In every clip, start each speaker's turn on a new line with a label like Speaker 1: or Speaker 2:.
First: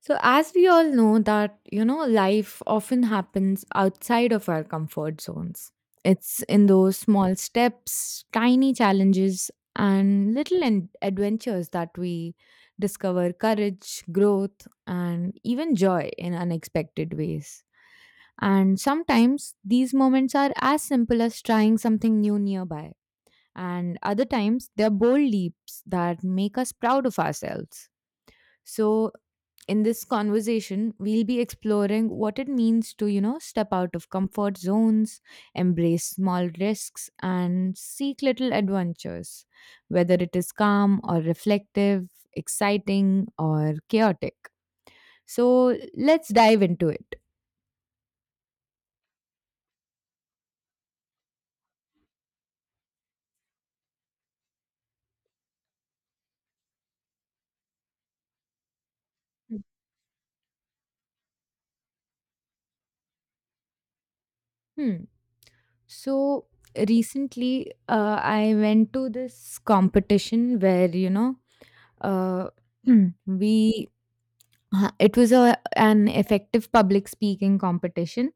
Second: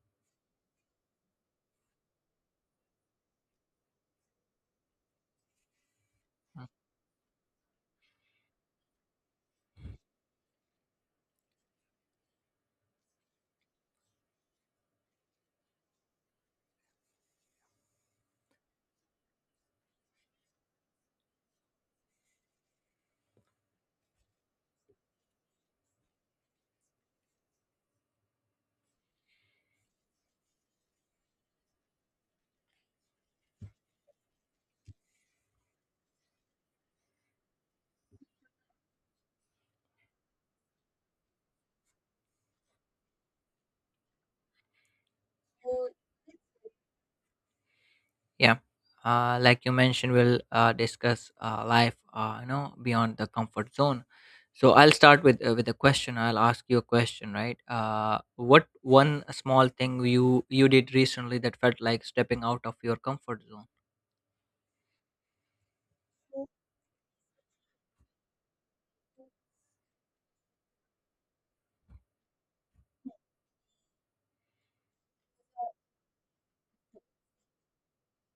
Speaker 1: So, as we all know, that life often happens outside of our comfort zones. It's in
Speaker 2: Mm.
Speaker 1: those small steps, tiny challenges, and adventures that we discover courage, growth, and even joy in unexpected ways. And sometimes these moments are as simple as trying something new nearby, and other times they're bold leaps that make us proud of ourselves. So, in this conversation we'll be exploring what it means to step out of comfort zones, embrace small risks, and seek little adventures, whether it is calm or reflective, exciting or chaotic. So let's dive into it.
Speaker 2: Yeah, like you mentioned, we'll discuss life, beyond the comfort zone. So I'll start with a question. I'll ask you a question, right? What one small thing you did recently that felt like stepping out of your comfort zone?
Speaker 1: Hmm. So recently I went to this competition where uh, we it was a an effective public speaking competition.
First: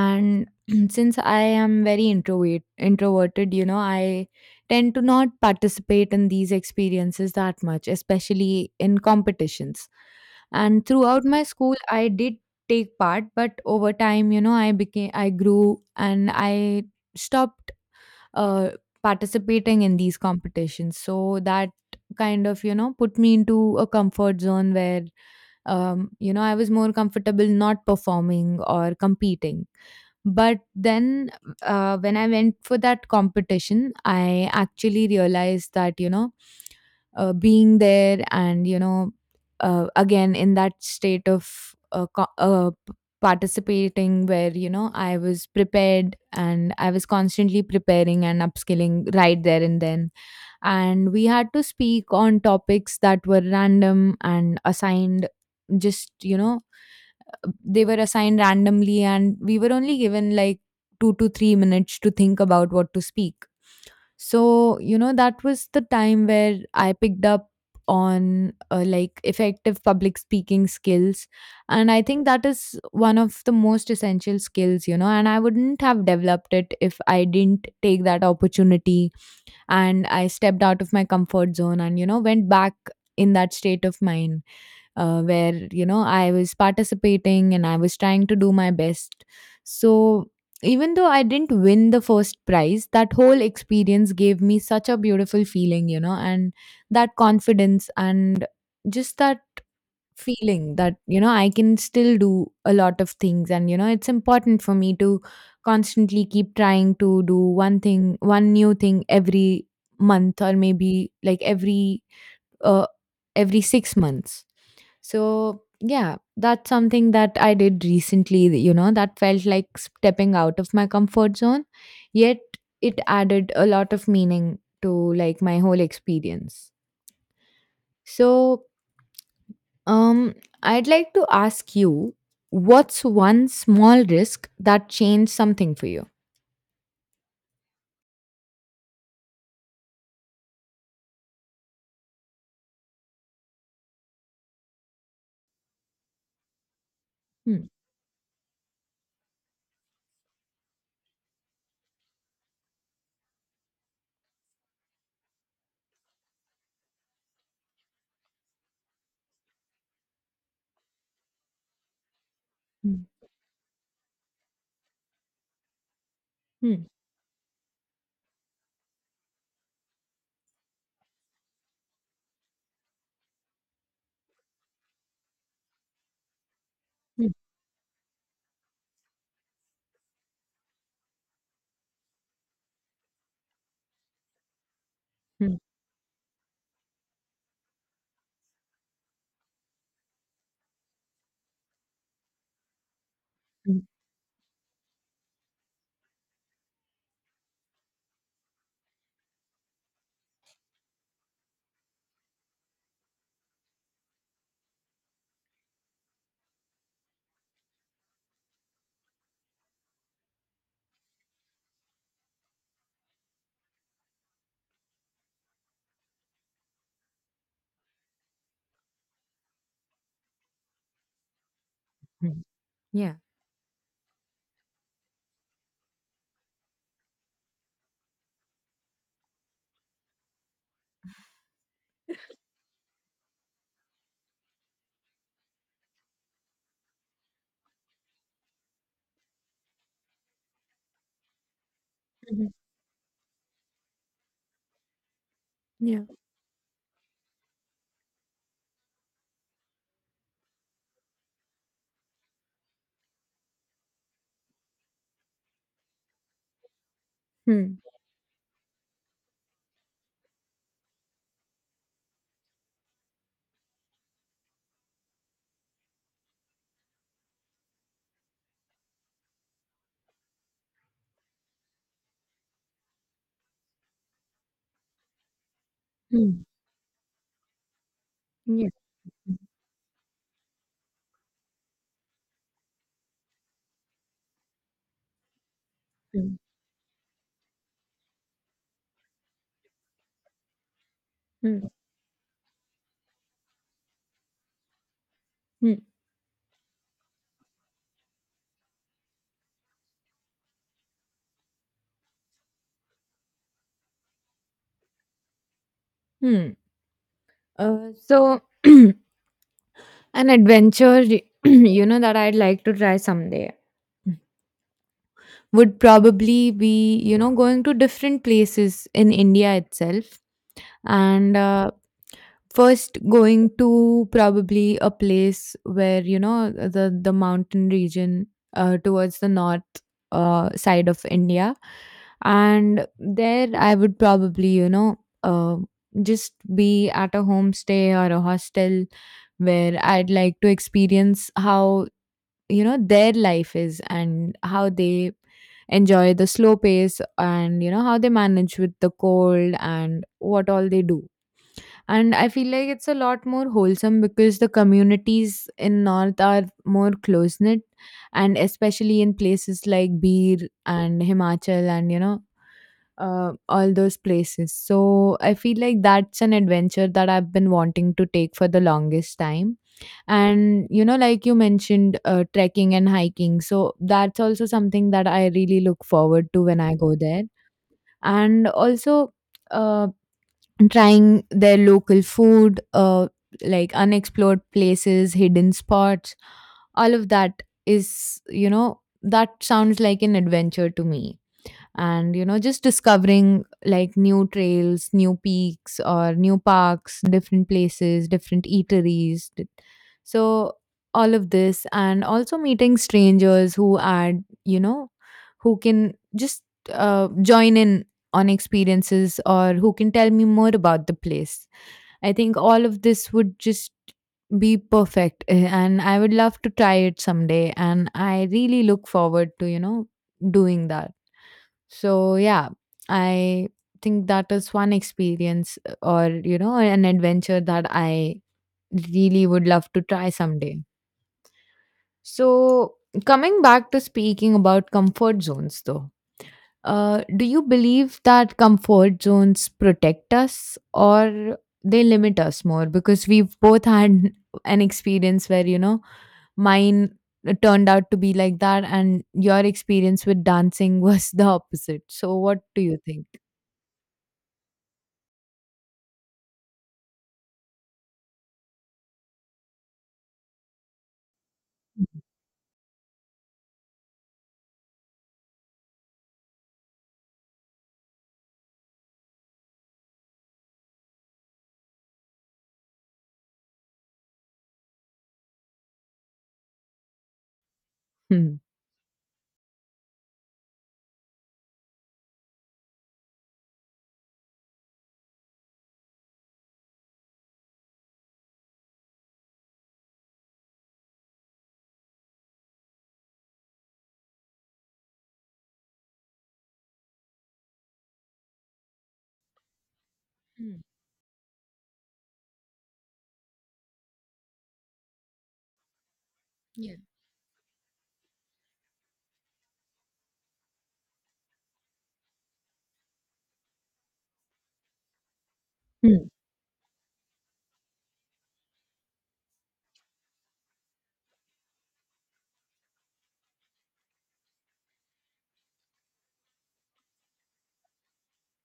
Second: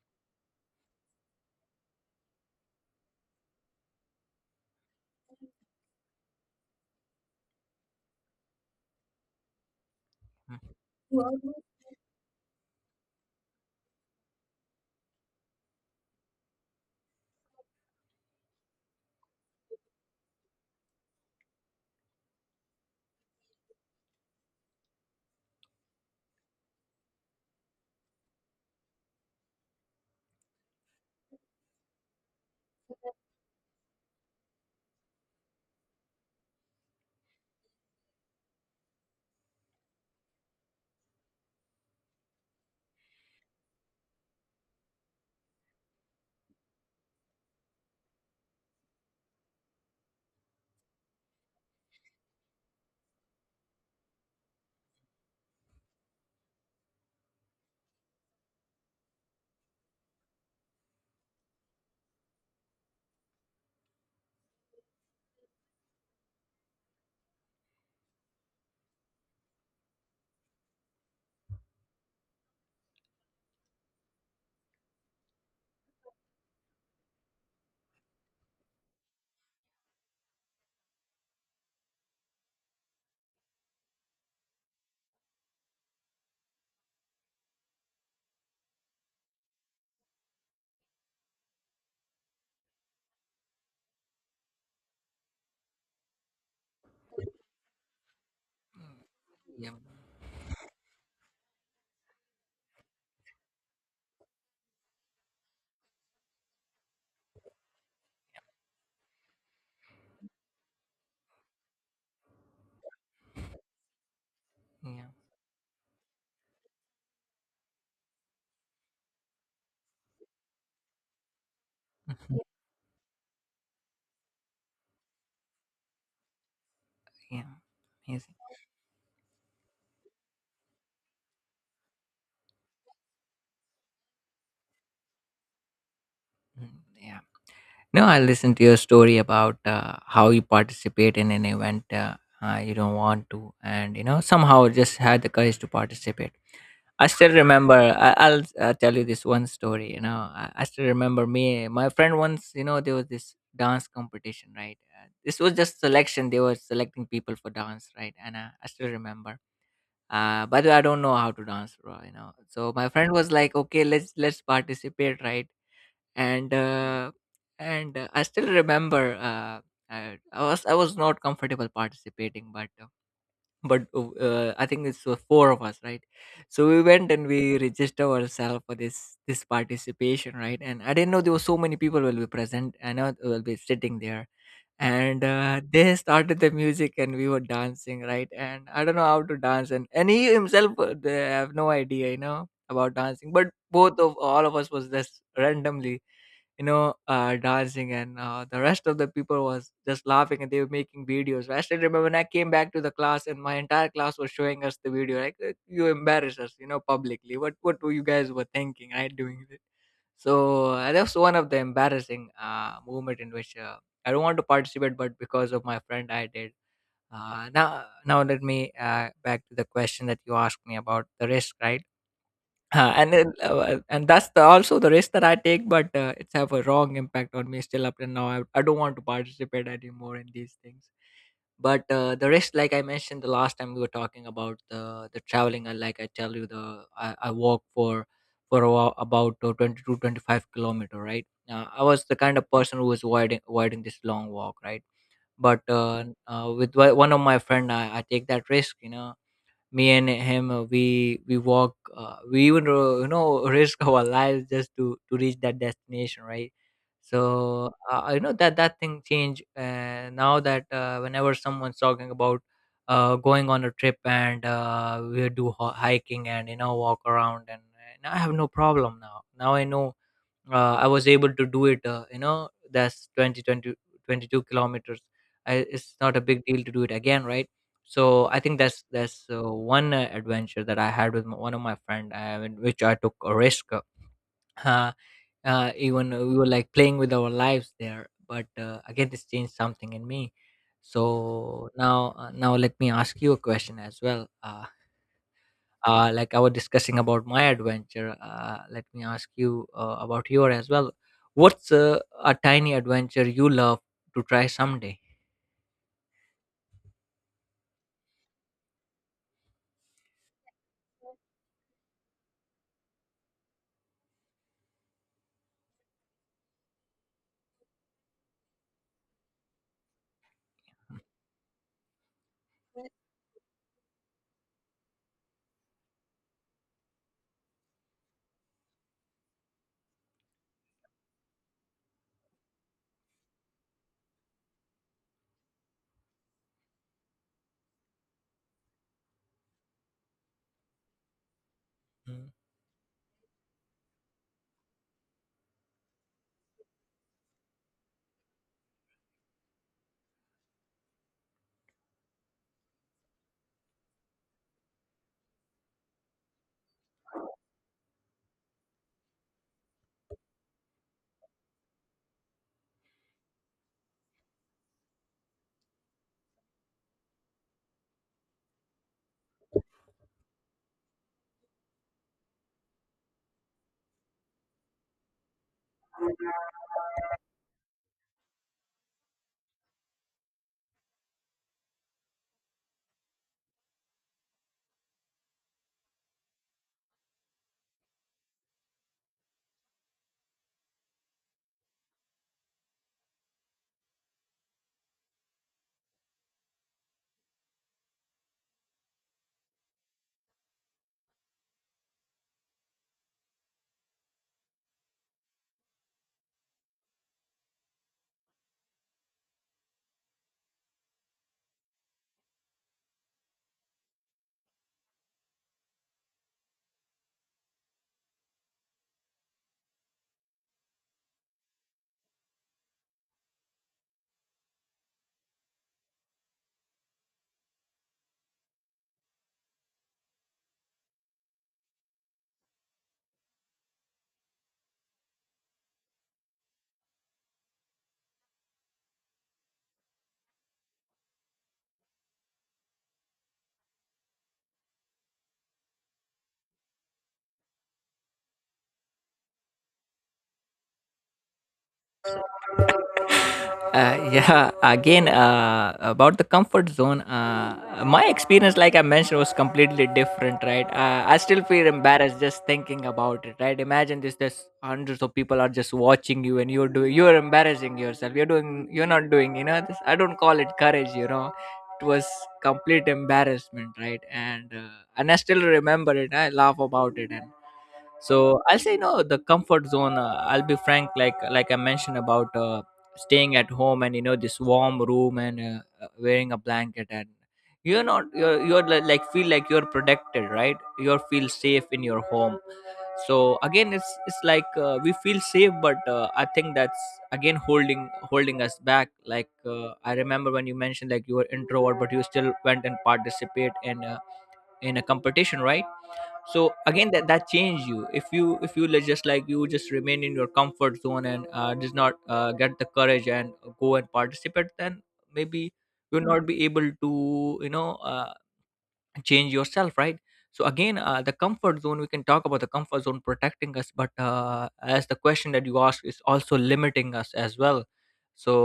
Speaker 1: And since I am very introverted, I tend to not participate in these experiences that much, especially in competitions. And throughout my
Speaker 2: Mm.
Speaker 1: school I did take part, but over time, you know, I grew and I stopped uh, participating in these competitions. So that kind of, you know, put me into a comfort zone where, you know, I was more comfortable not performing or competing. But then when I went for that competition, I actually realized that, you know, being there and, you know, again in that state of participating, where you know I was prepared and I was constantly preparing and upskilling right there and then. And we had to speak on topics that were random and assigned. Just, you know, they were assigned randomly, and we were only given like 2 to 3 minutes to think about what to speak. So, you know, that was the time where I picked up on like effective public speaking skills. And I think that is one of the most essential skills, you know, and I wouldn't have developed it if I didn't take that opportunity and I stepped out of my comfort zone and, you know, went back in that state of mind, where you know I was participating and I was trying to do my best. So even though I didn't win the first prize, that whole experience gave me such a beautiful feeling, you know, and that confidence and just that
Speaker 2: Yeah.
Speaker 1: feeling that you know I can still do a lot of things, and you know it's important for me to constantly keep trying to do one new thing every month or maybe like uh, every 6 months.
Speaker 2: Yeah.
Speaker 1: So, yeah, that's something that I did recently, you know, that felt like stepping out of my comfort zone, yet
Speaker 2: Mhm.
Speaker 1: it added a lot of meaning to like my whole experience.
Speaker 2: Yeah. Amazing.
Speaker 1: So, um I'd like to ask you, what's one small risk that changed something for you?
Speaker 2: Mm, yeah. No, I listened to your story about how you participate in an event, you don't want to, and you know, somehow just had the courage to participate. I still
Speaker 1: Hmm.
Speaker 2: remember. I'll tell you this one story. You know, I still remember. Me, my friend once, you know, there was this dance competition, right? This was just selection. They were selecting people for dance, right? And I still remember. By the way, I don't know how to dance, bro. You know, so my
Speaker 1: Hmm.
Speaker 2: friend was like, "Okay, let's participate, right?" And
Speaker 1: Hmm.
Speaker 2: uh, and I still remember. I was not comfortable participating, but I think it's four of us, right? So we went and
Speaker 1: Hmm.
Speaker 2: we registered ourselves for this participation, right? And I didn't know there were so many people will be present and I will be sitting there. And
Speaker 1: Hmm.
Speaker 2: they started the music and we were dancing, right? And I don't know how to dance. And he himself, they have no idea, you know, about dancing, but
Speaker 1: Hmm.
Speaker 2: both of all of us was just randomly, dancing. And the rest of the people was just laughing and they were making videos. I still remember when I came back to the class and my entire class was showing us the video like, you embarrass us, you know, publicly. What were you guys were thinking, right, doing this?" So that was one of the embarrassing moment in which I don't want to participate, but because of my friend, I did. Now let me back to the question that you asked me about the risk, right?
Speaker 1: Hmm.
Speaker 2: And
Speaker 1: Yeah.
Speaker 2: it, and that's the, also the risk that I take, but it's have a wrong impact on me still up till now. I don't want to participate anymore in these things. But the risk, like I mentioned the last time we were talking about the traveling, and like I tell you, the I walk for about 22, 25-kilometer, right? I was the kind
Speaker 1: Mhm.
Speaker 2: of person who was avoiding this long walk, right? But
Speaker 1: Yeah.
Speaker 2: with one of my friend, I take that risk, you know. Me and him, we walk. We even, you know, risk our lives just to reach that destination, right? So
Speaker 1: Hmm.
Speaker 2: you know, that thing changed. Now that whenever someone's talking about going on a trip and we do hiking and, you know, walk around, and I have no problem now. Now I know I was able to do it. You know, that's 22 kilometers. I, it's not a
Speaker 1: Hmm.
Speaker 2: big deal to do it again, right? So I think
Speaker 1: Yeah.
Speaker 2: that's
Speaker 1: Hmm.
Speaker 2: one adventure that I had with one of my friend, in which I took a risk. Uh, Even
Speaker 1: Hmm.
Speaker 2: we were like playing with our lives there, but again, this changed something in me.
Speaker 1: Hmm.
Speaker 2: So now, now let me ask you a question as well.
Speaker 1: Hmm.
Speaker 2: Like I was discussing about my adventure, let me ask you about your as well. What's a tiny adventure you love to try someday?
Speaker 1: Hmm. So an adventure, you know, that I'd like to try someday would probably be, you know, going to different places in India itself. And first, going to probably a place where, you know, the mountain region towards the north side of India. And there, I would probably, you know, just be at a homestay or a hostel where I'd like to experience how
Speaker 2: Hmm.
Speaker 1: you know their life is and how they enjoy the slow pace, and you know how they manage with the cold and what all they do. And I feel like it's a lot more wholesome because the communities in north are more close knit, and especially in places like Bir and Himachal, and you know, all those places. So I feel like that's an adventure that I've been wanting to take for the longest time. And you know, like you mentioned, trekking and hiking. So that's also something that I really look forward to when I go there. And also, uh, trying their local food, like unexplored places, hidden spots, all of that is, you know, that sounds like an adventure to me. And you know, just discovering like new trails, new peaks, or new parks, different places, different So all of this, and also meeting strangers who add you know, who can just join in on experiences or who can tell me more about the place. I think all of this would just be perfect, and I would love to try it someday, and I really look forward to you know doing that. So yeah, I think that is one experience or you know an adventure that I really would love to try someday. So coming back to speaking about comfort zones though. Do you believe that comfort zones protect us or they limit us more? Because we've both had an experience where, you know, mine turned out to be like that, and your experience with dancing was the opposite. So, what do you think?
Speaker 2: Uh, yeah, again, about the comfort zone, my experience, like I mentioned, was completely different, right? Uh, I still feel embarrassed just thinking about it, right? Imagine this, there's hundreds of people are just watching you and you're doing, you're embarrassing yourself. You're doing, you're not doing, you know, this, I don't call it courage, you know. It was complete embarrassment, right? And I still remember it, I laugh about it. And
Speaker 1: Hmm.
Speaker 2: so I'll say no, the comfort zone, I'll be frank, like I mentioned about staying at home and, you know, this warm room and, wearing a blanket, and you're not you're, you're like, feel like you're protected, right? You feel safe in your home. So again, it's like, we feel safe, but I think that's again holding us back. Like, I remember when you
Speaker 1: Mm,
Speaker 2: mentioned, like, you were introvert, but you still went and participate in a competition, right? So
Speaker 1: yeah.
Speaker 2: again, that change you. If you, if you just, like, you just remain in your comfort zone and does not get the courage and go and participate, then maybe you'll
Speaker 1: Hmm.
Speaker 2: not be able to, change yourself, right? So again, the comfort zone, we can talk about the comfort zone protecting us, but as the question that you asked, is also limiting us as well. So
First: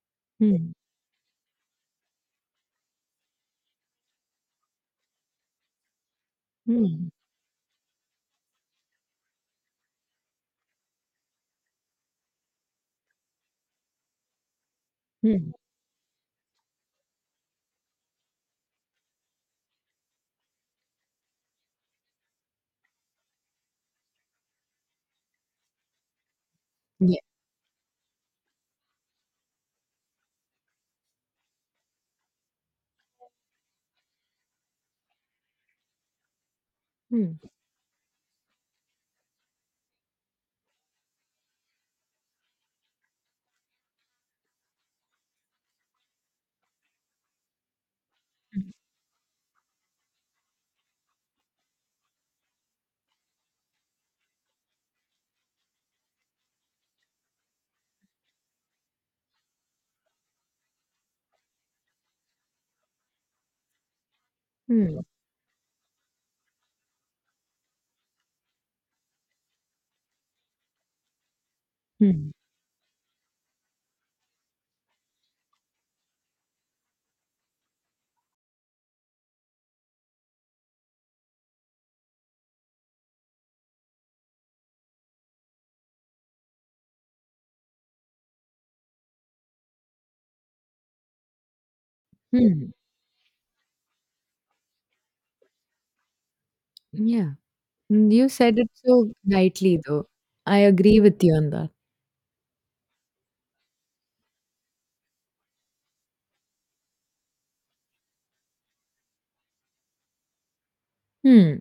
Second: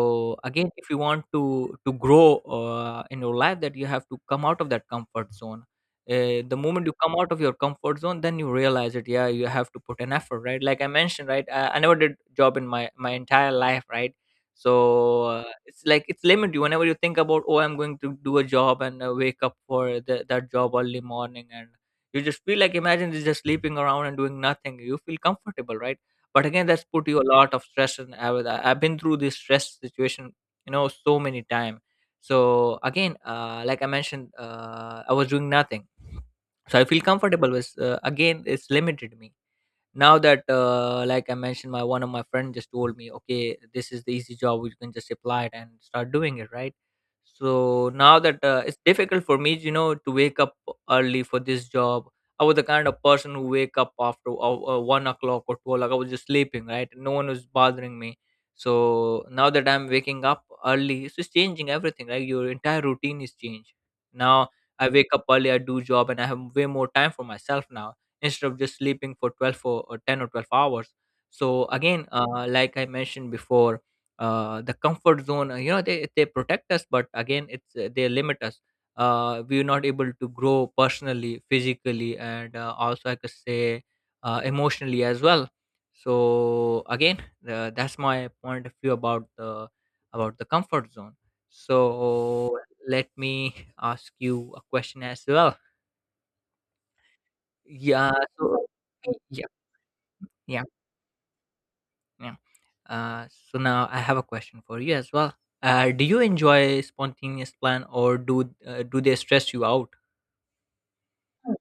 Speaker 2: again,
Speaker 1: Hmm.
Speaker 2: if you want to grow in your life, that you have to come out of that comfort zone. Uh, the moment you
Speaker 1: Hmm.
Speaker 2: come out of your comfort zone, then you realize it, yeah, you have to put an effort, right? Like I mentioned, right, I never did job in my entire life, right? So,
Speaker 1: Hmm.
Speaker 2: it's like it's limited you whenever you think about, "Oh, I'm going to do a job and wake up for that job early morning," and you just feel like, imagine you're just sleeping around and doing nothing. You feel comfortable, right? But again, that's put you
Speaker 1: Yeah.
Speaker 2: a lot of stress, and I've been through this stress situation, you know, so many times. So again, like I mentioned, I was doing nothing, so I feel
Speaker 1: Hmm.
Speaker 2: comfortable with. Again, it's limited me now that, like I mentioned, my one of my friend just told me, "Okay, this is the easy job, we can just apply it and start doing it, right?" So now that
Speaker 1: Mm.
Speaker 2: it's difficult for me, you know, to wake up early for this job. I was the kind of person who wake up after 1 o'clock or 2 o'clock. I was just sleeping, right? No one was bothering me. So now that I'm waking up early, it's just changing everything, right? Your entire routine is changed now. I
Speaker 1: Hmm.
Speaker 2: wake up early, I do job, and I have way more time for myself now, instead of just sleeping for 12 or 10 or 12 hours. So again,
Speaker 1: Hmm.
Speaker 2: like I mentioned before, the comfort zone, you know, they protect us, but again it's, they limit us. Uh, we're not able to grow personally, physically, and also I could say emotionally as well. So again, that's my point of view about the, about the comfort zone. So
Speaker 1: Hmm.
Speaker 2: let me ask you a question as well.
Speaker 1: Yeah. Mm,
Speaker 2: Yeah.
Speaker 1: you said
Speaker 2: So,
Speaker 1: it so
Speaker 2: yeah.
Speaker 1: lightly, though. I
Speaker 2: Yeah.
Speaker 1: agree with you on that.
Speaker 2: Yeah. Uh, so now I have a question for you as well. Do you enjoy spontaneous plan, or do do they stress you out?
Speaker 1: Hmm.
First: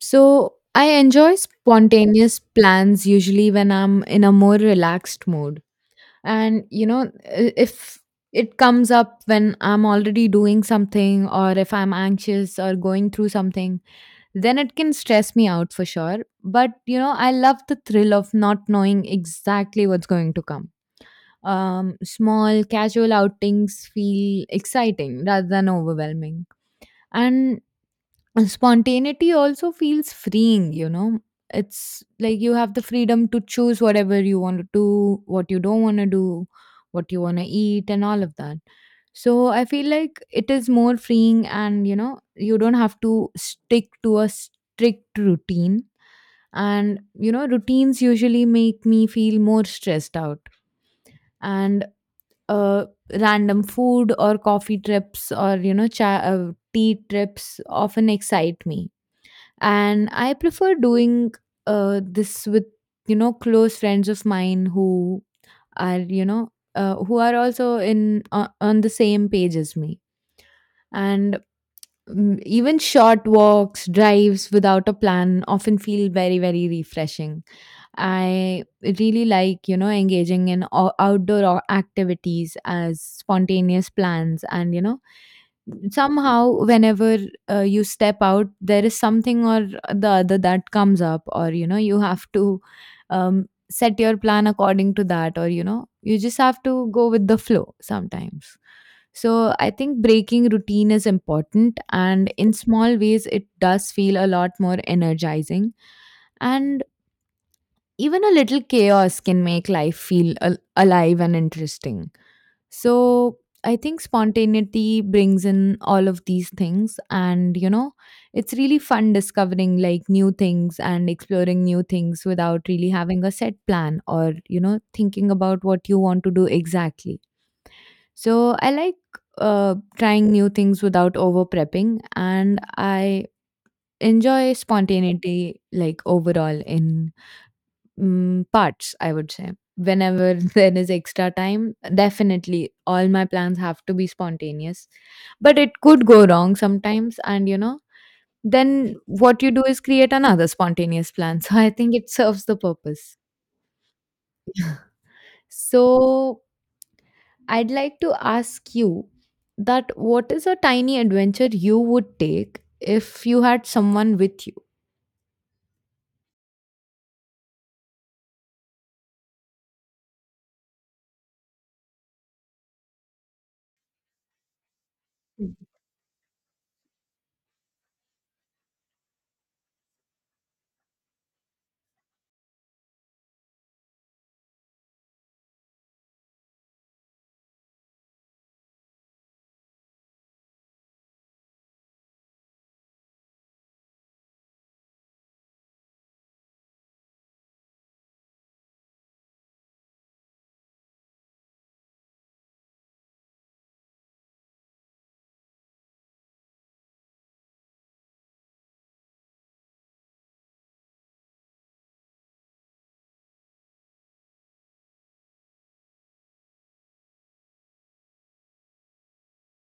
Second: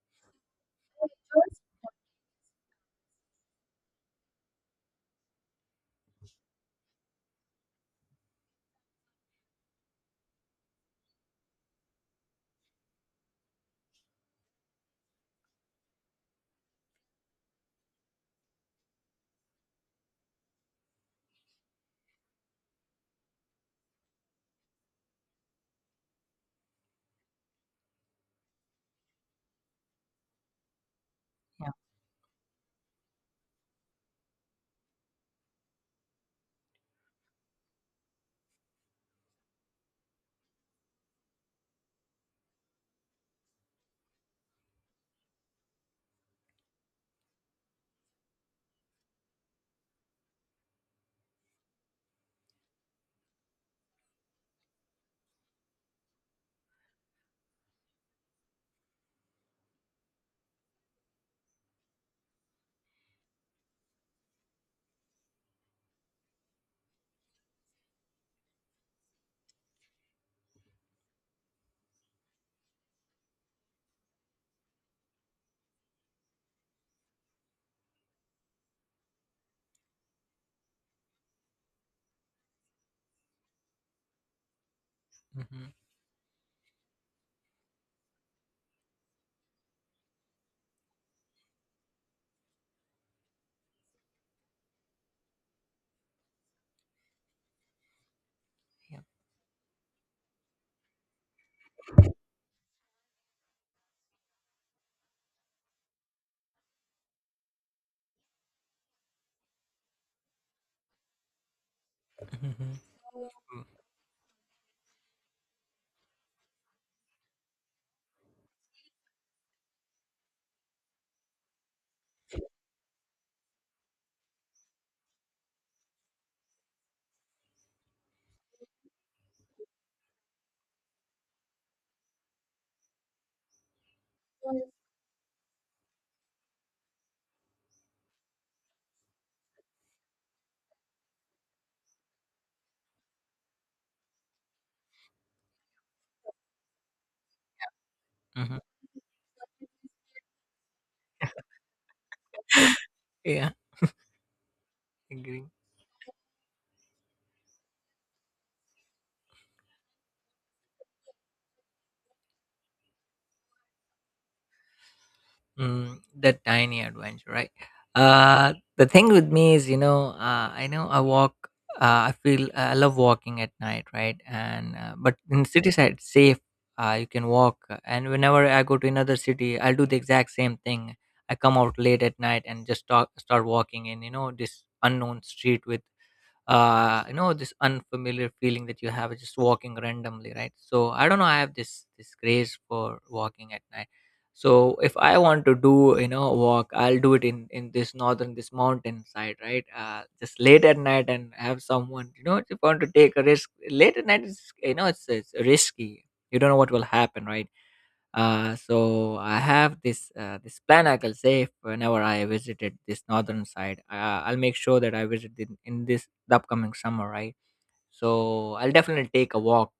Speaker 1: So I enjoy spontaneous plans usually when I'm in a more relaxed mood. And, you know, if it comes up when I'm already doing something or if I'm anxious or going through something, then it can stress me out for sure. But you know, I love the thrill of not knowing exactly what's going to come. Small casual outings feel exciting rather than overwhelming. And and spontaneity also feels freeing, you know.
Speaker 2: Yeah.
Speaker 1: It's like you have the freedom to choose whatever you want to do, what you don't want to do, what you want to eat, and all of that. So I feel like it is more freeing, and you know you don't have to stick to a strict routine. And you know routines usually make me feel more stressed out. And uh random food or coffee trips, or you know tea trips often excite me. And I prefer doing this with you know close friends of mine who are you know who are also in on the same page as me. And even short walks, drives without a plan often feel very very refreshing. I really like you know engaging in outdoor activities as spontaneous plans. And you know
Speaker 2: Mm-hmm.
Speaker 1: somehow whenever you step out, there is something or the other that comes up, or you know you have to set your plan according to that, or you know you just have to go with the flow sometimes.
Speaker 2: Yeah.
Speaker 1: So I think breaking routine is important, and in small ways it does feel a lot more energizing. And even a little chaos can make life feel alive and interesting.
Speaker 2: Mm-hmm.
Speaker 1: So I think spontaneity brings in all of these things. And, you know, it's really fun discovering like new things and exploring new things without really having a set plan or, you know, thinking about what you want to do exactly. So I like trying new things without over prepping. And I enjoy spontaneity like overall in, mm, parts, I would say. Whenever there is extra time, definitely all my plans have to be spontaneous. But it could go wrong sometimes, and you know,
Speaker 2: Mm-hmm.
Speaker 1: then what you do is create another spontaneous plan. So I think it serves the purpose.
Speaker 2: Yeah. Agree.
Speaker 1: So I'd like to ask you that, what is a tiny adventure you would take if you had someone with you?
Speaker 2: Mm, the tiny adventure, right? The thing with me is, you know, I know I walk. I feel, I love walking at night, right? And but in
Speaker 1: Mm.
Speaker 2: city side, it's safe. You can walk, and whenever I go to another city, I'll do the exact same thing. I come out late at night and just start walking in, this unknown street with this unfamiliar feeling that you have just walking randomly, right? So I don't know, I have this grace for walking at night. So if I want to do you know walk, I'll do it in this northern, this mountain side, right? Just late at night, and have someone. If you want to take a risk late at night is, it's risky. You don't know what will happen, right? So I have this plan, I can say. If whenever I visited this northern side, I'll make sure that I visit in this the upcoming summer, right? So I'll definitely take a walk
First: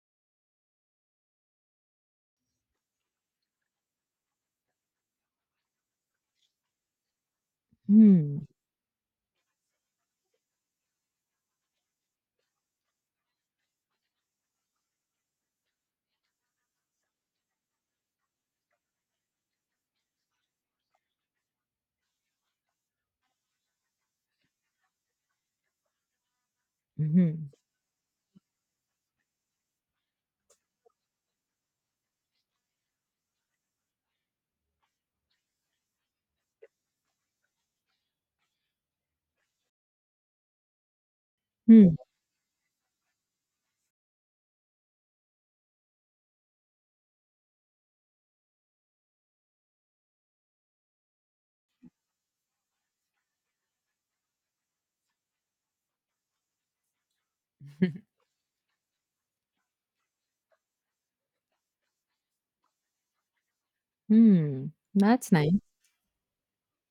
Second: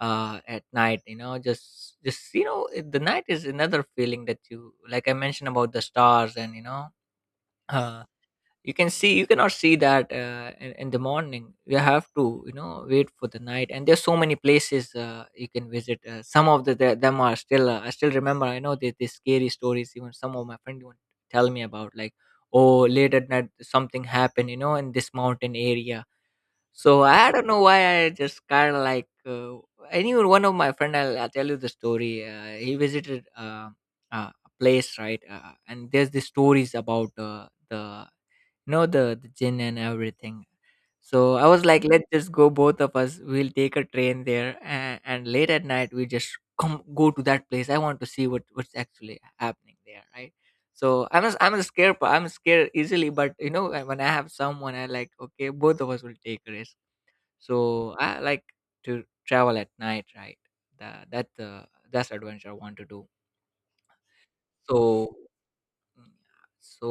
Speaker 2: at night, you know just you know it- the night is another feeling that you, like I mentioned, about the stars. And uh,
Speaker 1: Hmm.
Speaker 2: you cannot see that in the morning. You have to, wait for the night. And there's so many places you can visit. Some of them are still. I still remember, I know these scary stories. Even some of my friends even tell me about, like, oh, late at night something happened, in this mountain area. So I don't
Speaker 1: Hmm.
Speaker 2: know why, I just kind of like, anyone one of my friend. I'll tell you the story. He visited a place, right? And there's the stories about, the you know the gin and everything. So I was like,
Speaker 1: Hmm.
Speaker 2: let's just go, both of us. We'll take a train there, and, late at night we just come go to that place. I want to see what's actually happening there, right? So I'm scared easily, but when I have someone, I like, okay, both of us will take a risk. So I like to travel at night, right? That that's uh, that's adventure I want to do.
Speaker 1: Hmm.
Speaker 2: So
Speaker 1: That's nice.
Speaker 2: mm, so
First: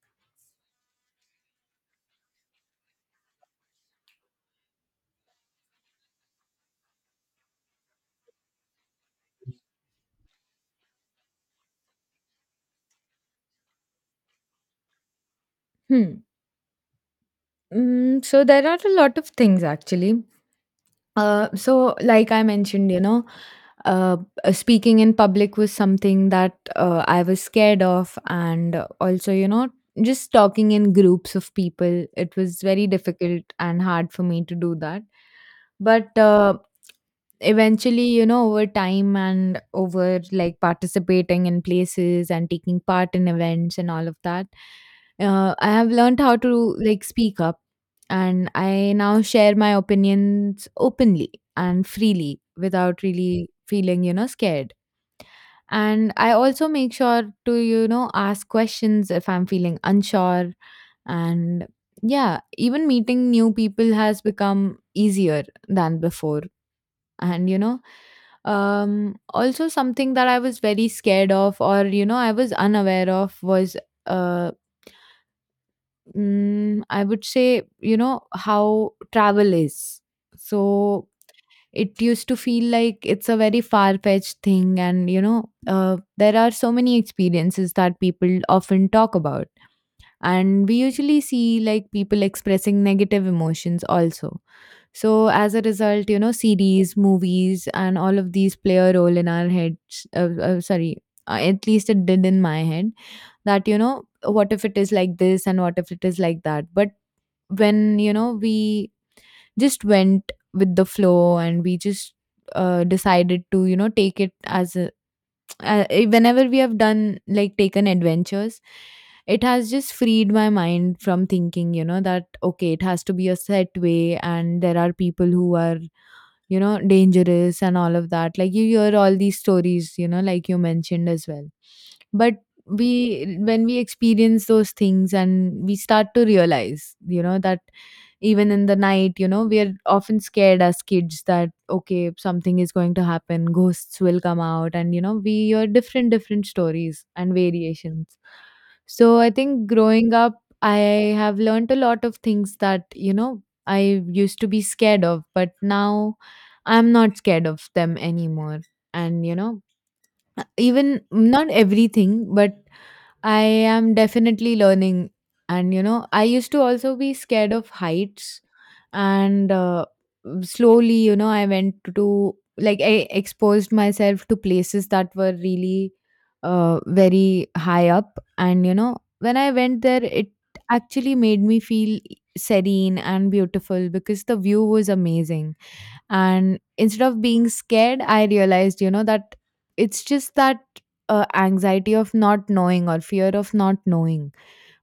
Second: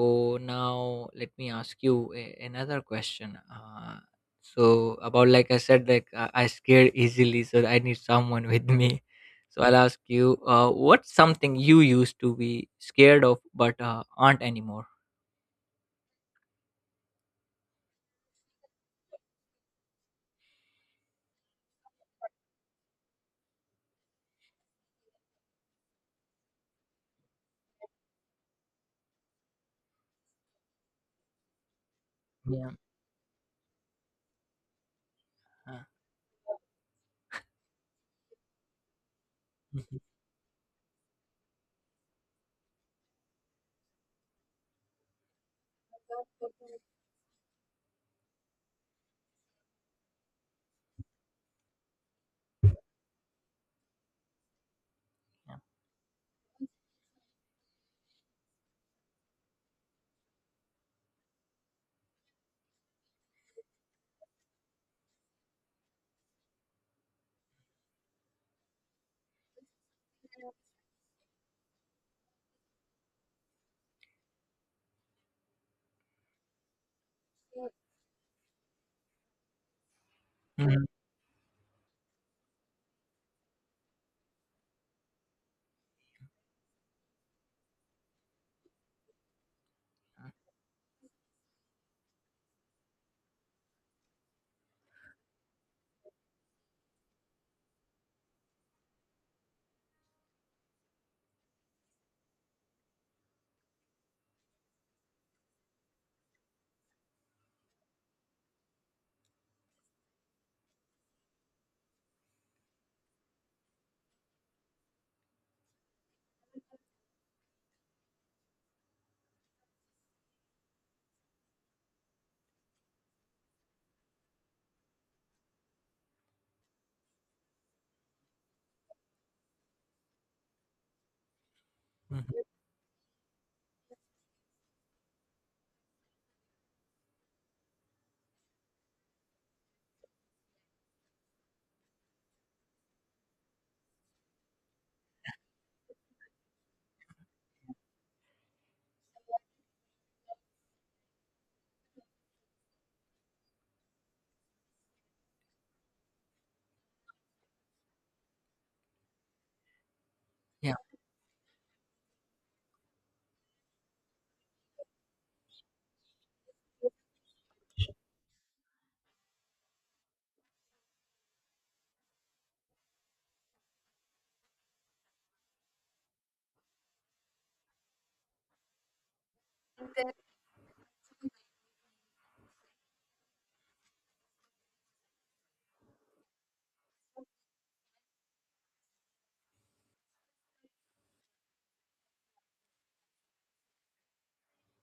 Speaker 2: now let me ask you another question. So about, like I said, like I scared easily, so I need someone with me. So I'll ask you, what's something you used to be scared of but aren't anymore?
Speaker 1: Hmm. Mm, so there are a lot of things actually. So like I mentioned, you know, uh, speaking in public was something that I was scared of, and also, you know, just talking in groups of people, it was
Speaker 2: Yeah.
Speaker 1: very difficult and hard for me to do that.
Speaker 2: uh,
Speaker 1: But eventually you know over time, and
Speaker 2: mhm,
Speaker 1: over like participating in places and taking part in events and all of that, I have learned how to like speak up. And I now share my opinions openly and freely without really feeling you know scared.
Speaker 2: yeah.
Speaker 1: And I also make sure to you know ask questions if I'm feeling unsure. And yeah, even meeting new people has become easier than before. And you know, also something that I was very scared of, or you know I was unaware of, was uh mm, I would say you know how travel is.
Speaker 2: Mhm,
Speaker 1: So it used to feel like it's a very far fetched thing. And you know there are so many experiences that people often talk about, and we usually see like people expressing negative emotions also. So as a result, you know, CDs, movies, and all of these play a role in our heads. Sorry, at least it did in my head. That, you know, what if it is like this, and what if it is like that? But when, you know, we just went with the flow, and we just decided to, you know, take it as a, whenever we have done, like, taken adventures, it has just freed my mind from thinking, you know, that okay, it has to be a set way and there are people who are, you know, dangerous and all of that, like you hear all these stories, you know, like you mentioned as well. But
Speaker 2: mhm,
Speaker 1: we, when we experience those things, and we start to realize, you know, that even in the night, you know, we are often scared as kids that okay, something is going to happen, ghosts will come out, and you know we hear different different stories and variations. So I think growing up, I have learned a lot of things that, you know, I used to be scared of, but now I'm not scared of them anymore. And you know,
Speaker 2: Yeah.
Speaker 1: even not everything, but I am definitely learning. And you know, I used to also be scared of heights. And slowly, you know, I went to, like, I exposed myself to places that were really very high up. And you know, when I went there, it actually made me feel serene and beautiful because the view was amazing. And instead of being scared, I realized, you know, that it's just that anxiety of not knowing or fear of not knowing.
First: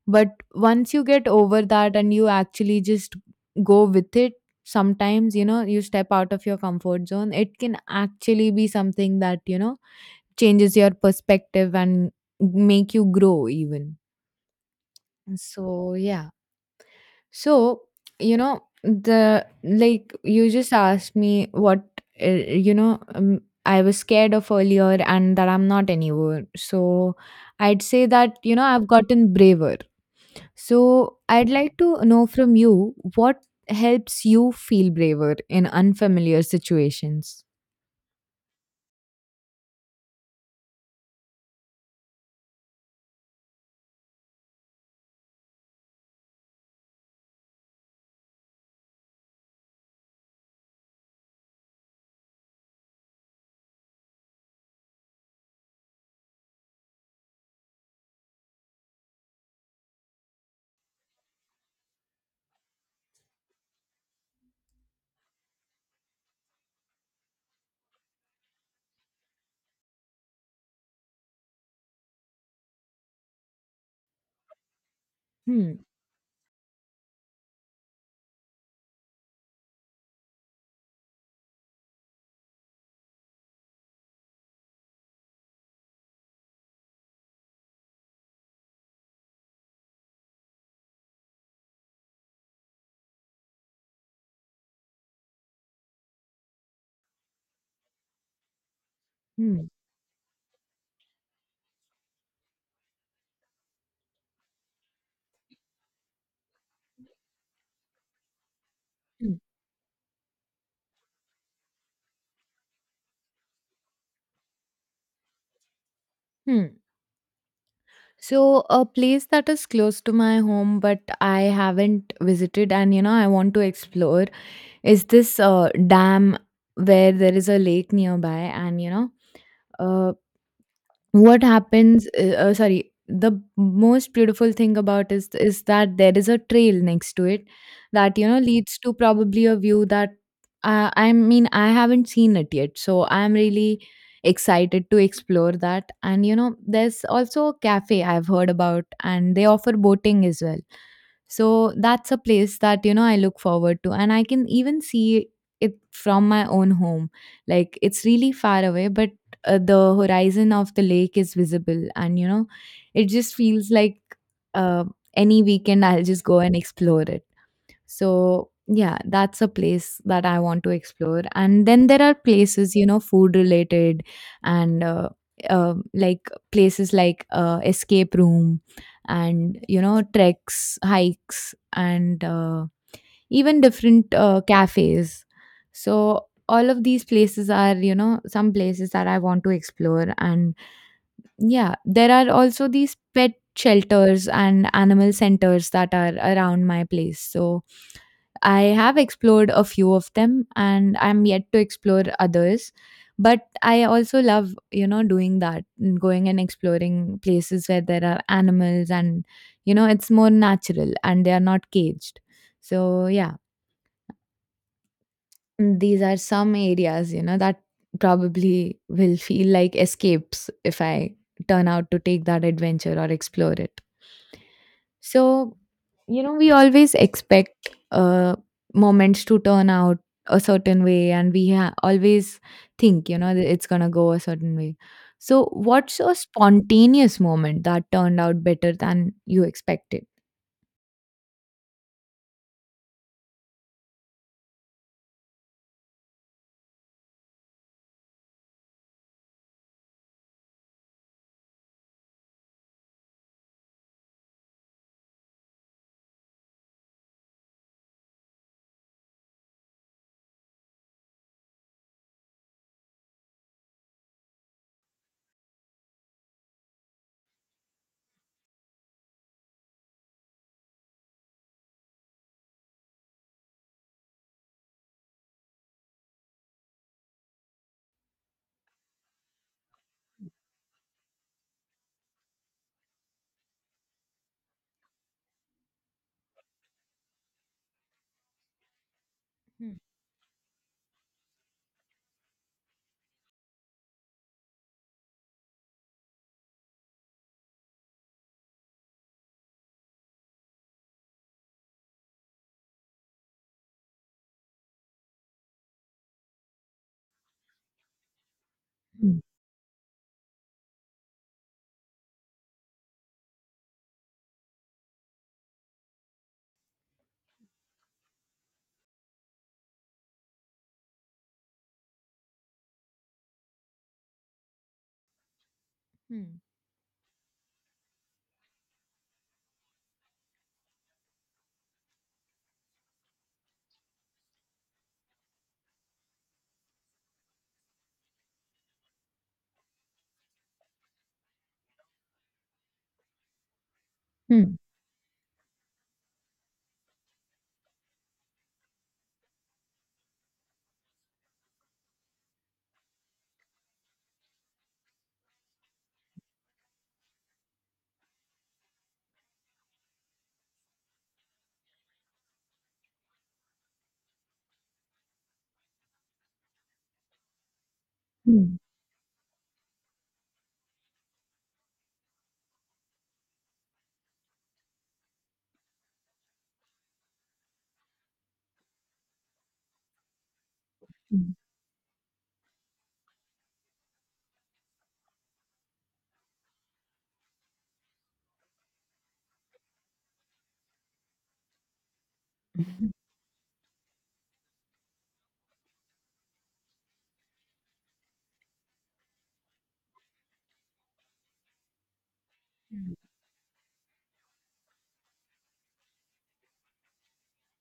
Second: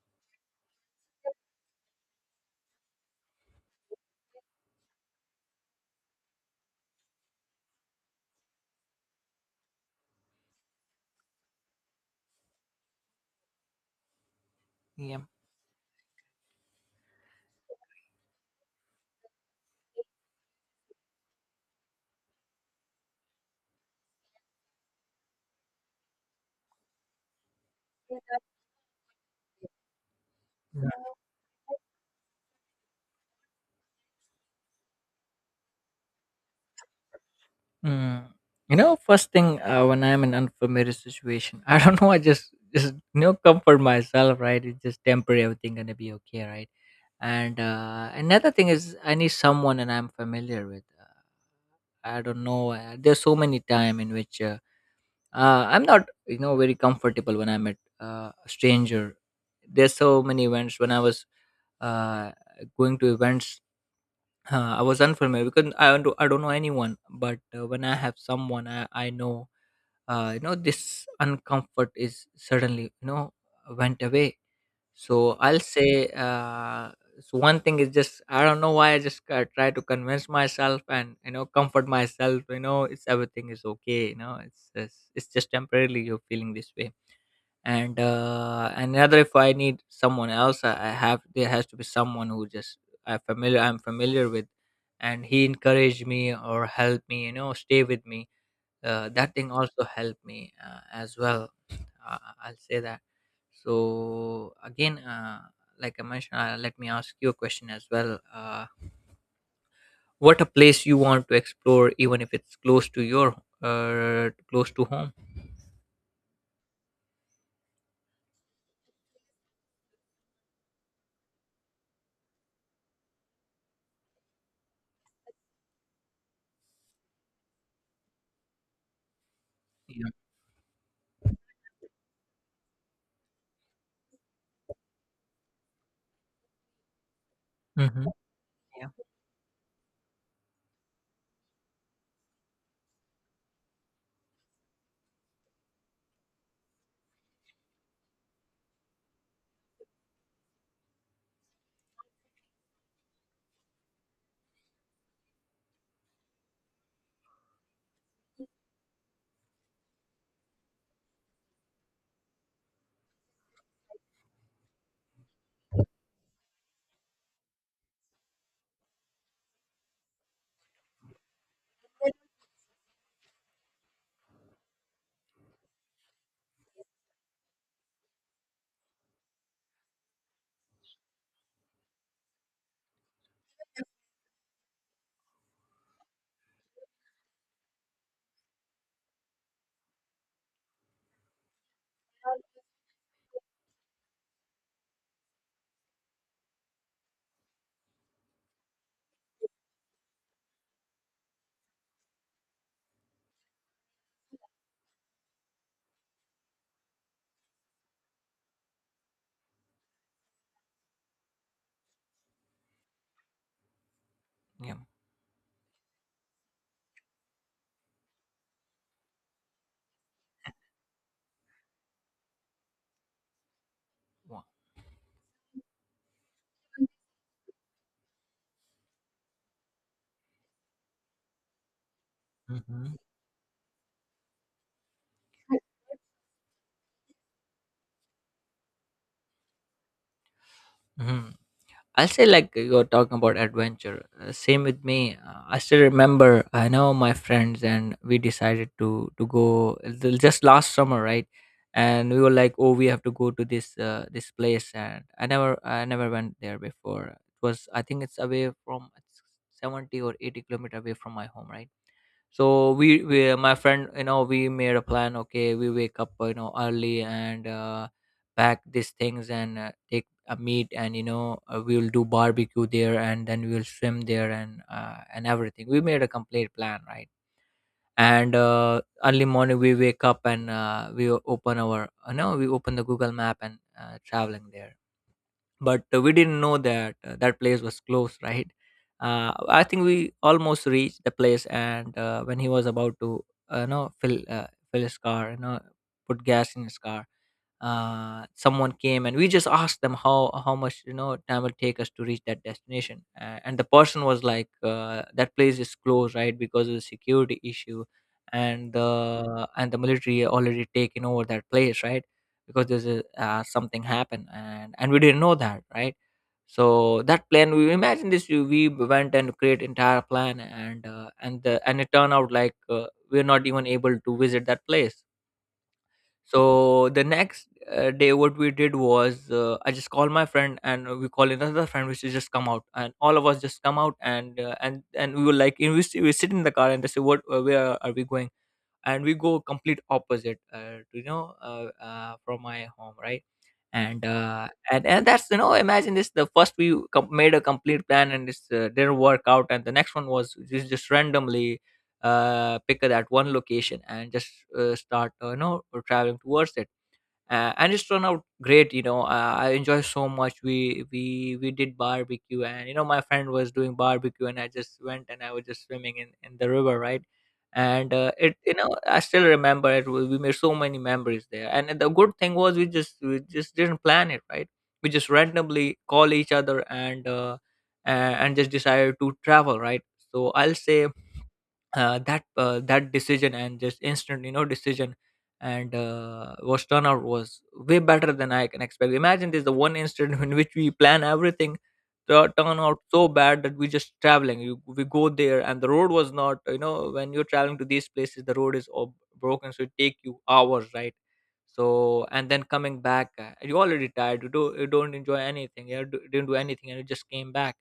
Speaker 1: But once you get over that and you actually just go with it, sometimes, you know, you step out of your comfort zone, it can actually be something that, you know, changes your perspective and make you grow even.
Speaker 2: Yeah.
Speaker 1: So yeah, so, you know, the, like you just asked me what I was scared of earlier and that I'm not anymore. So, I'd say that, you know, I've gotten braver. So, I'd like to know from you what helps you feel braver in unfamiliar situations.
Speaker 2: Mm. You know, first thing when I'm in unfamiliar situation, I don't know. I just comfort myself, right? It's just temporary. Everything gonna be okay, right? And another thing is, I need someone and I'm familiar with. I don't know. There's so many time in which I'm not very comfortable when I'm at a stranger. There's so many events when I was uh, going to events. I was unfamiliar because I don't know anyone, but when I have someone I know. This uncomfort is suddenly, went away. So I'll
Speaker 1: Hmm.
Speaker 2: say, so one thing is just, I don't know why, I just try to convince myself and comfort myself. It's everything is okay, it's just temporarily you're feeling this way. And another, if I need someone else, I have there has to be someone who just I'm familiar with. And he encouraged me or helped me, stay with me. That thing
Speaker 1: Hmm.
Speaker 2: also helped me as well. uh, I'll say that. So again, like I mentioned, let me ask you a question as well.
Speaker 1: Hmm.
Speaker 2: What a place you want to explore, even if it's close to home?
Speaker 1: Hmm. So, a place that is close to my home, but I haven't visited, and you know, I want to explore is this dam where there is a lake nearby. And you know,
Speaker 2: Yeah.
Speaker 1: uh, what happens, sorry, the most beautiful thing about is that there is a trail next to it
Speaker 2: Mm-hmm.
Speaker 1: that, you know, leads
Speaker 2: Yeah,
Speaker 1: to probably a view that, I mean, I haven't seen it yet, so I'm really excited to explore that. And you know, there's also a cafe I've heard about, and they offer boating as well. So that's a place that, you know, I look forward to, and I can even see it from my own home. Like it's really far away, but the horizon of the lake is visible, and you know it just feels like uh, any weekend I'll just go and explore it. So yeah, that's a place that I want to explore. And then there are places, you know, food related, and like places like escape room, and you know, treks, hikes, and even different cafes. So all of these places are, you know, some places that I want to explore. And yeah, there are also these pet shelters and animal centers that are around my place. So I have explored a few of them, and I'm yet to explore others. But I also love, you know, doing that and going and exploring places where there are animals and, you know, it's more natural and they are not caged. So, yeah.
Speaker 2: yeah.
Speaker 1: Mm, these are some areas, you know, that probably will feel like escapes if I turn out to take that adventure or explore it.
Speaker 2: Wow.
Speaker 1: So, you know, we always expect moments to turn out a certain way, and we always
Speaker 2: Mhm.
Speaker 1: think, you know, that it's going to go a certain way. So, what's a spontaneous moment that turned out better than you expected?
Speaker 2: Mhm. I'll say, like you're talking about adventure. Same with me. I still remember, I know my friends, and we decided to go, just last summer, right? And we were like, oh, we have to go to this place, and I never went there before. It was, I think, it's away from, it's 70 or 80 kilometer away from my home, right? So, we my friend, we made a plan. Okay, we wake up, early, and pack these things, and take a meat, and we'll do barbecue there. And then we'll swim there, and, everything, we made a complete plan, right? And early morning we wake up, and we open our, no, we open the Google Map and traveling there. But we didn't know that that place was closed, right? I
Speaker 1: hmm,
Speaker 2: think we almost reached the place, and when he was about to uh, you know fill uh, fill his car, put gas in his car. Someone came, and we just asked them, how much time will take us to reach that destination. And the person was like, that place is closed, right? Because of the security issue, and
Speaker 1: hmm,
Speaker 2: the military already taken over that place, right? Because there's something happened, and we didn't know that, right? So that plan, we imagine this, we went and create entire plan, and the and it turned out like, we're not even able to visit that place.
Speaker 1: Hmm.
Speaker 2: So the next day, what we did was, I just called my friend, and we call another friend, which is just come out, and all of us just come out, and we were like, we sit in the car, and they say, where are we going? And we go complete opposite, from my home, right? And
Speaker 1: hmm,
Speaker 2: that's, imagine this. The first we made a complete plan, and this didn't work out. And the next one was just randomly pick that one location and just start, traveling towards it. And it's turned out great, I enjoy so much. We did barbecue, and, my friend was doing barbecue, and I just went, and I was just swimming in the river, right? And it
Speaker 1: hmm,
Speaker 2: you know I still remember it, we made so many memories there. And the good thing was, we just didn't plan it, right? We just randomly call each other, and and just decided to travel, right? So I'll say,
Speaker 1: hmm,
Speaker 2: that decision, and just instant, decision, and was turnout was way better than I can expect. Imagine this, the one instant in which we plan everything turn out so bad that we just traveling, we go there. And the road was not, when you're traveling to these places the road is all broken, so it take you hours, right? So, and then coming back, you already tired, you don't enjoy anything, didn't do anything, and you just came back.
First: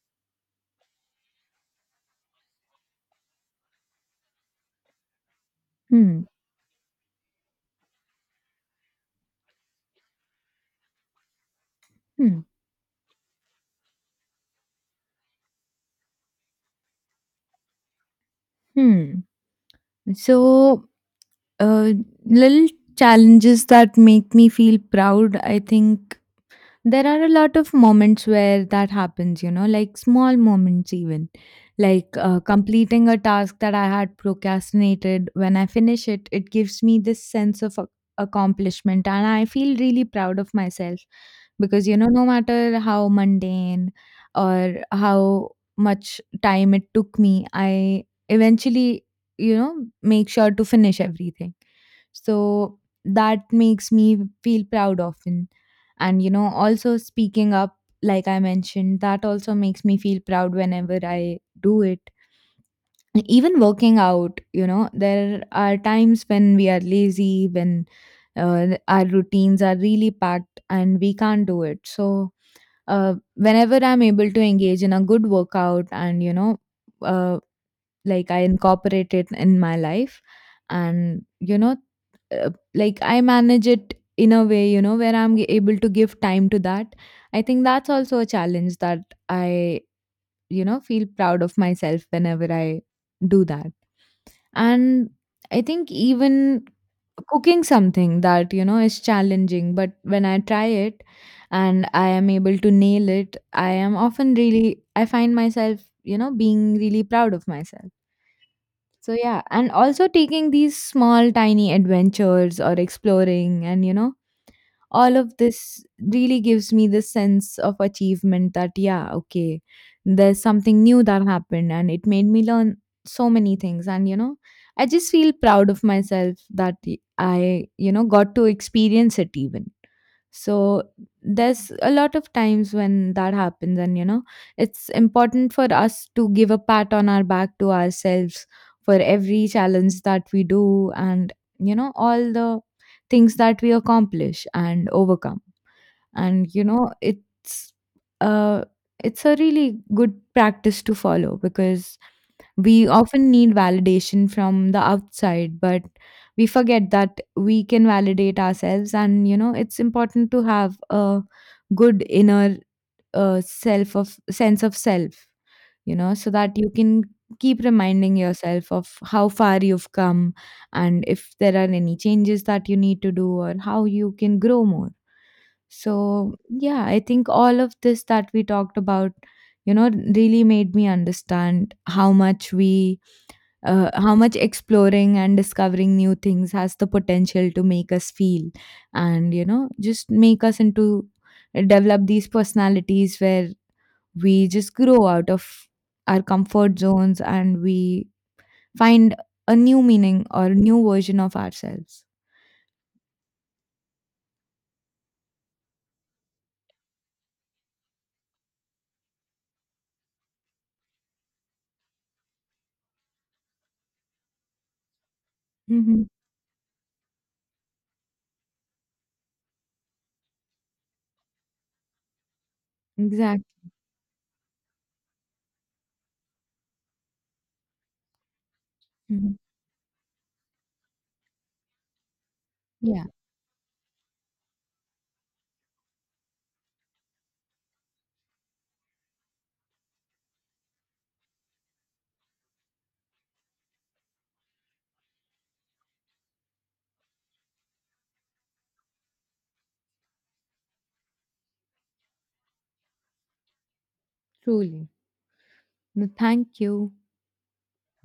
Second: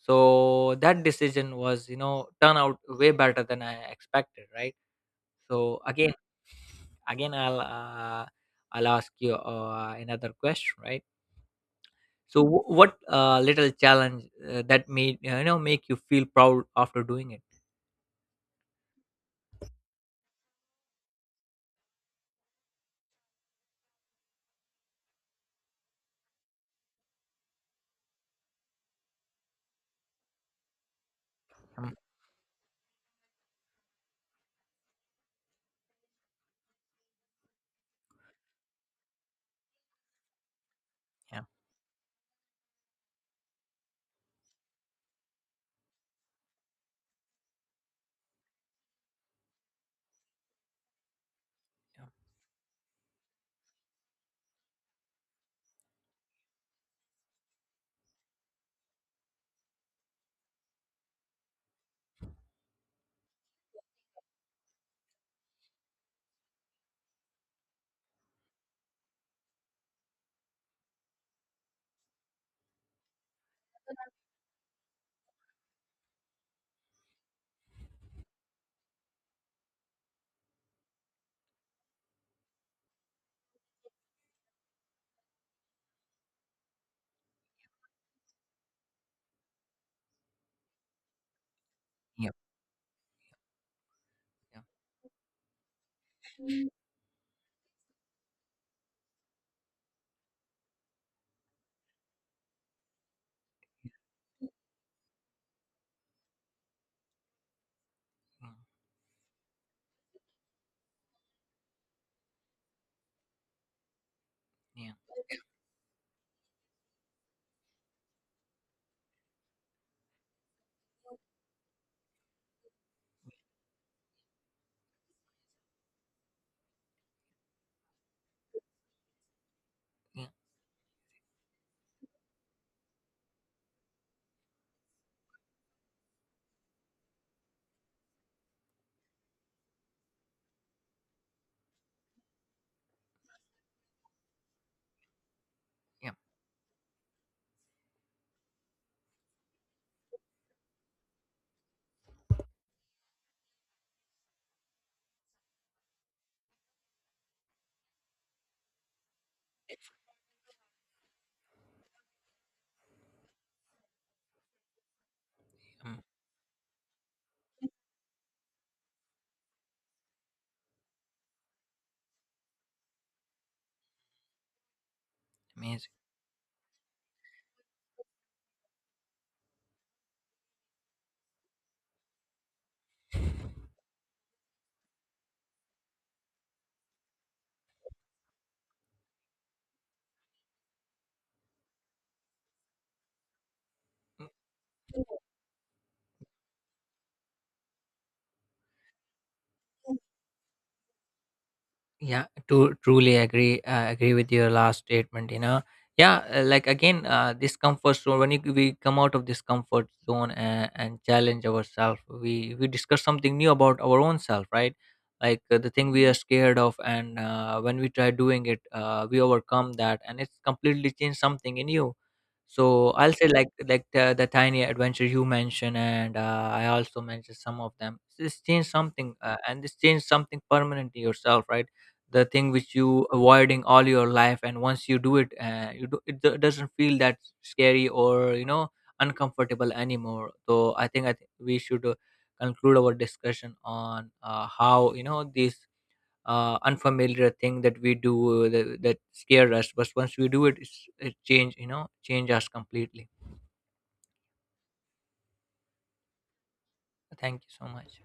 Speaker 2: So that decision was, turn out way better than I expected, right? So again,
Speaker 1: hmm.
Speaker 2: again, I'll uh, I'll ask you another question, right?
Speaker 1: Hm.
Speaker 2: So, what little challenge that made you know make you feel proud after doing it?
Speaker 1: Hmm. So, uh, little challenges that make me feel proud, I think there are a lot of moments where that happens, you know, like small moments even,
Speaker 2: Um,
Speaker 1: like completing a task that I had procrastinated, when I finish it, it gives me this sense of accomplishment, and I feel really proud of myself
Speaker 2: yeah,
Speaker 1: because, you know, no matter how mundane or how much time it took me, I eventually, you know, make sure to finish everything.
Speaker 2: yeah,
Speaker 1: So that makes me feel proud often. And you know, also speaking up, like I mentioned, that also makes me feel proud whenever I do it. Even working out, you know, there are times when we are lazy, when our routines are really packed and we can't do it. So whenever I'm able to engage in a good workout and you know, uh, like I incorporate it in my life, and you know, uh, like I manage it in a way, you know, where I'm able to give time to that. I think that's also a challenge that I, you know, feel proud of myself
Speaker 2: yeah,
Speaker 1: whenever I do that.
Speaker 2: yeah,
Speaker 1: And I think even cooking something that, you know, is challenging, but when I try it and I am able to nail it, I am often really, I find myself, you know, being really proud of myself.
Speaker 2: mm,
Speaker 1: So yeah, and also taking these small tiny adventures or exploring, and you know,
Speaker 2: yeah,
Speaker 1: all of this really gives me this sense of achievement that yeah, okay, there's something new that happened and it made me learn so many things. And you know, I just feel proud of myself that I, you know, got to experience it even. So there's a lot of times when that happens, and you know, it's important for us to give a pat on our back to ourselves for every challenge that we do, and you know, all the things that we accomplish and overcome.
Speaker 2: yeah,
Speaker 1: And you know, uh, it's a really good practice to follow because we often need validation from the outside, but we forget that we can validate ourselves. And, you know, it's important to have a good inner self of sense of self,
Speaker 2: yeah,
Speaker 1: you
Speaker 2: mm,
Speaker 1: know, so that you can keep reminding yourself of how far you've come, and if there are any changes that you need to do or how you can grow more.
Speaker 2: amazing.
Speaker 1: So, yeah, I think all of this that we talked about, you know, really made me understand how much we how much exploring and discovering new things has the potential to make us feel, and you know, just make us into develop these personalities where
Speaker 2: Mm.
Speaker 1: we just grow out of our comfort zones, and we find a new meaning or new version of ourselves.
Speaker 2: Yeah, to truly agree with your last statement. You know, yeah, like, again, this comfort zone. When we come out of this comfort zone, and, challenge ourselves, we discuss something new about our own self, right? Like the thing
Speaker 1: Hmm.
Speaker 2: we are scared of, and when we try doing it, we overcome that, and it's completely changed something in you. So I'll say
Speaker 1: Exactly.
Speaker 2: like the tiny adventure you mentioned, and I also mentioned some of them. This changed something,
Speaker 1: Mhm.
Speaker 2: and this changed something permanent in yourself, right? The thing which
Speaker 1: Yeah,
Speaker 2: you avoiding all your life, and once you do it, doesn't feel that scary, or uncomfortable anymore. So I think we should, conclude our discussion on how this unfamiliar thing that we do, that scare us. But once we do it, it change, change us completely.
Speaker 1: truly. No, thank you.
Speaker 2: Thank you so much.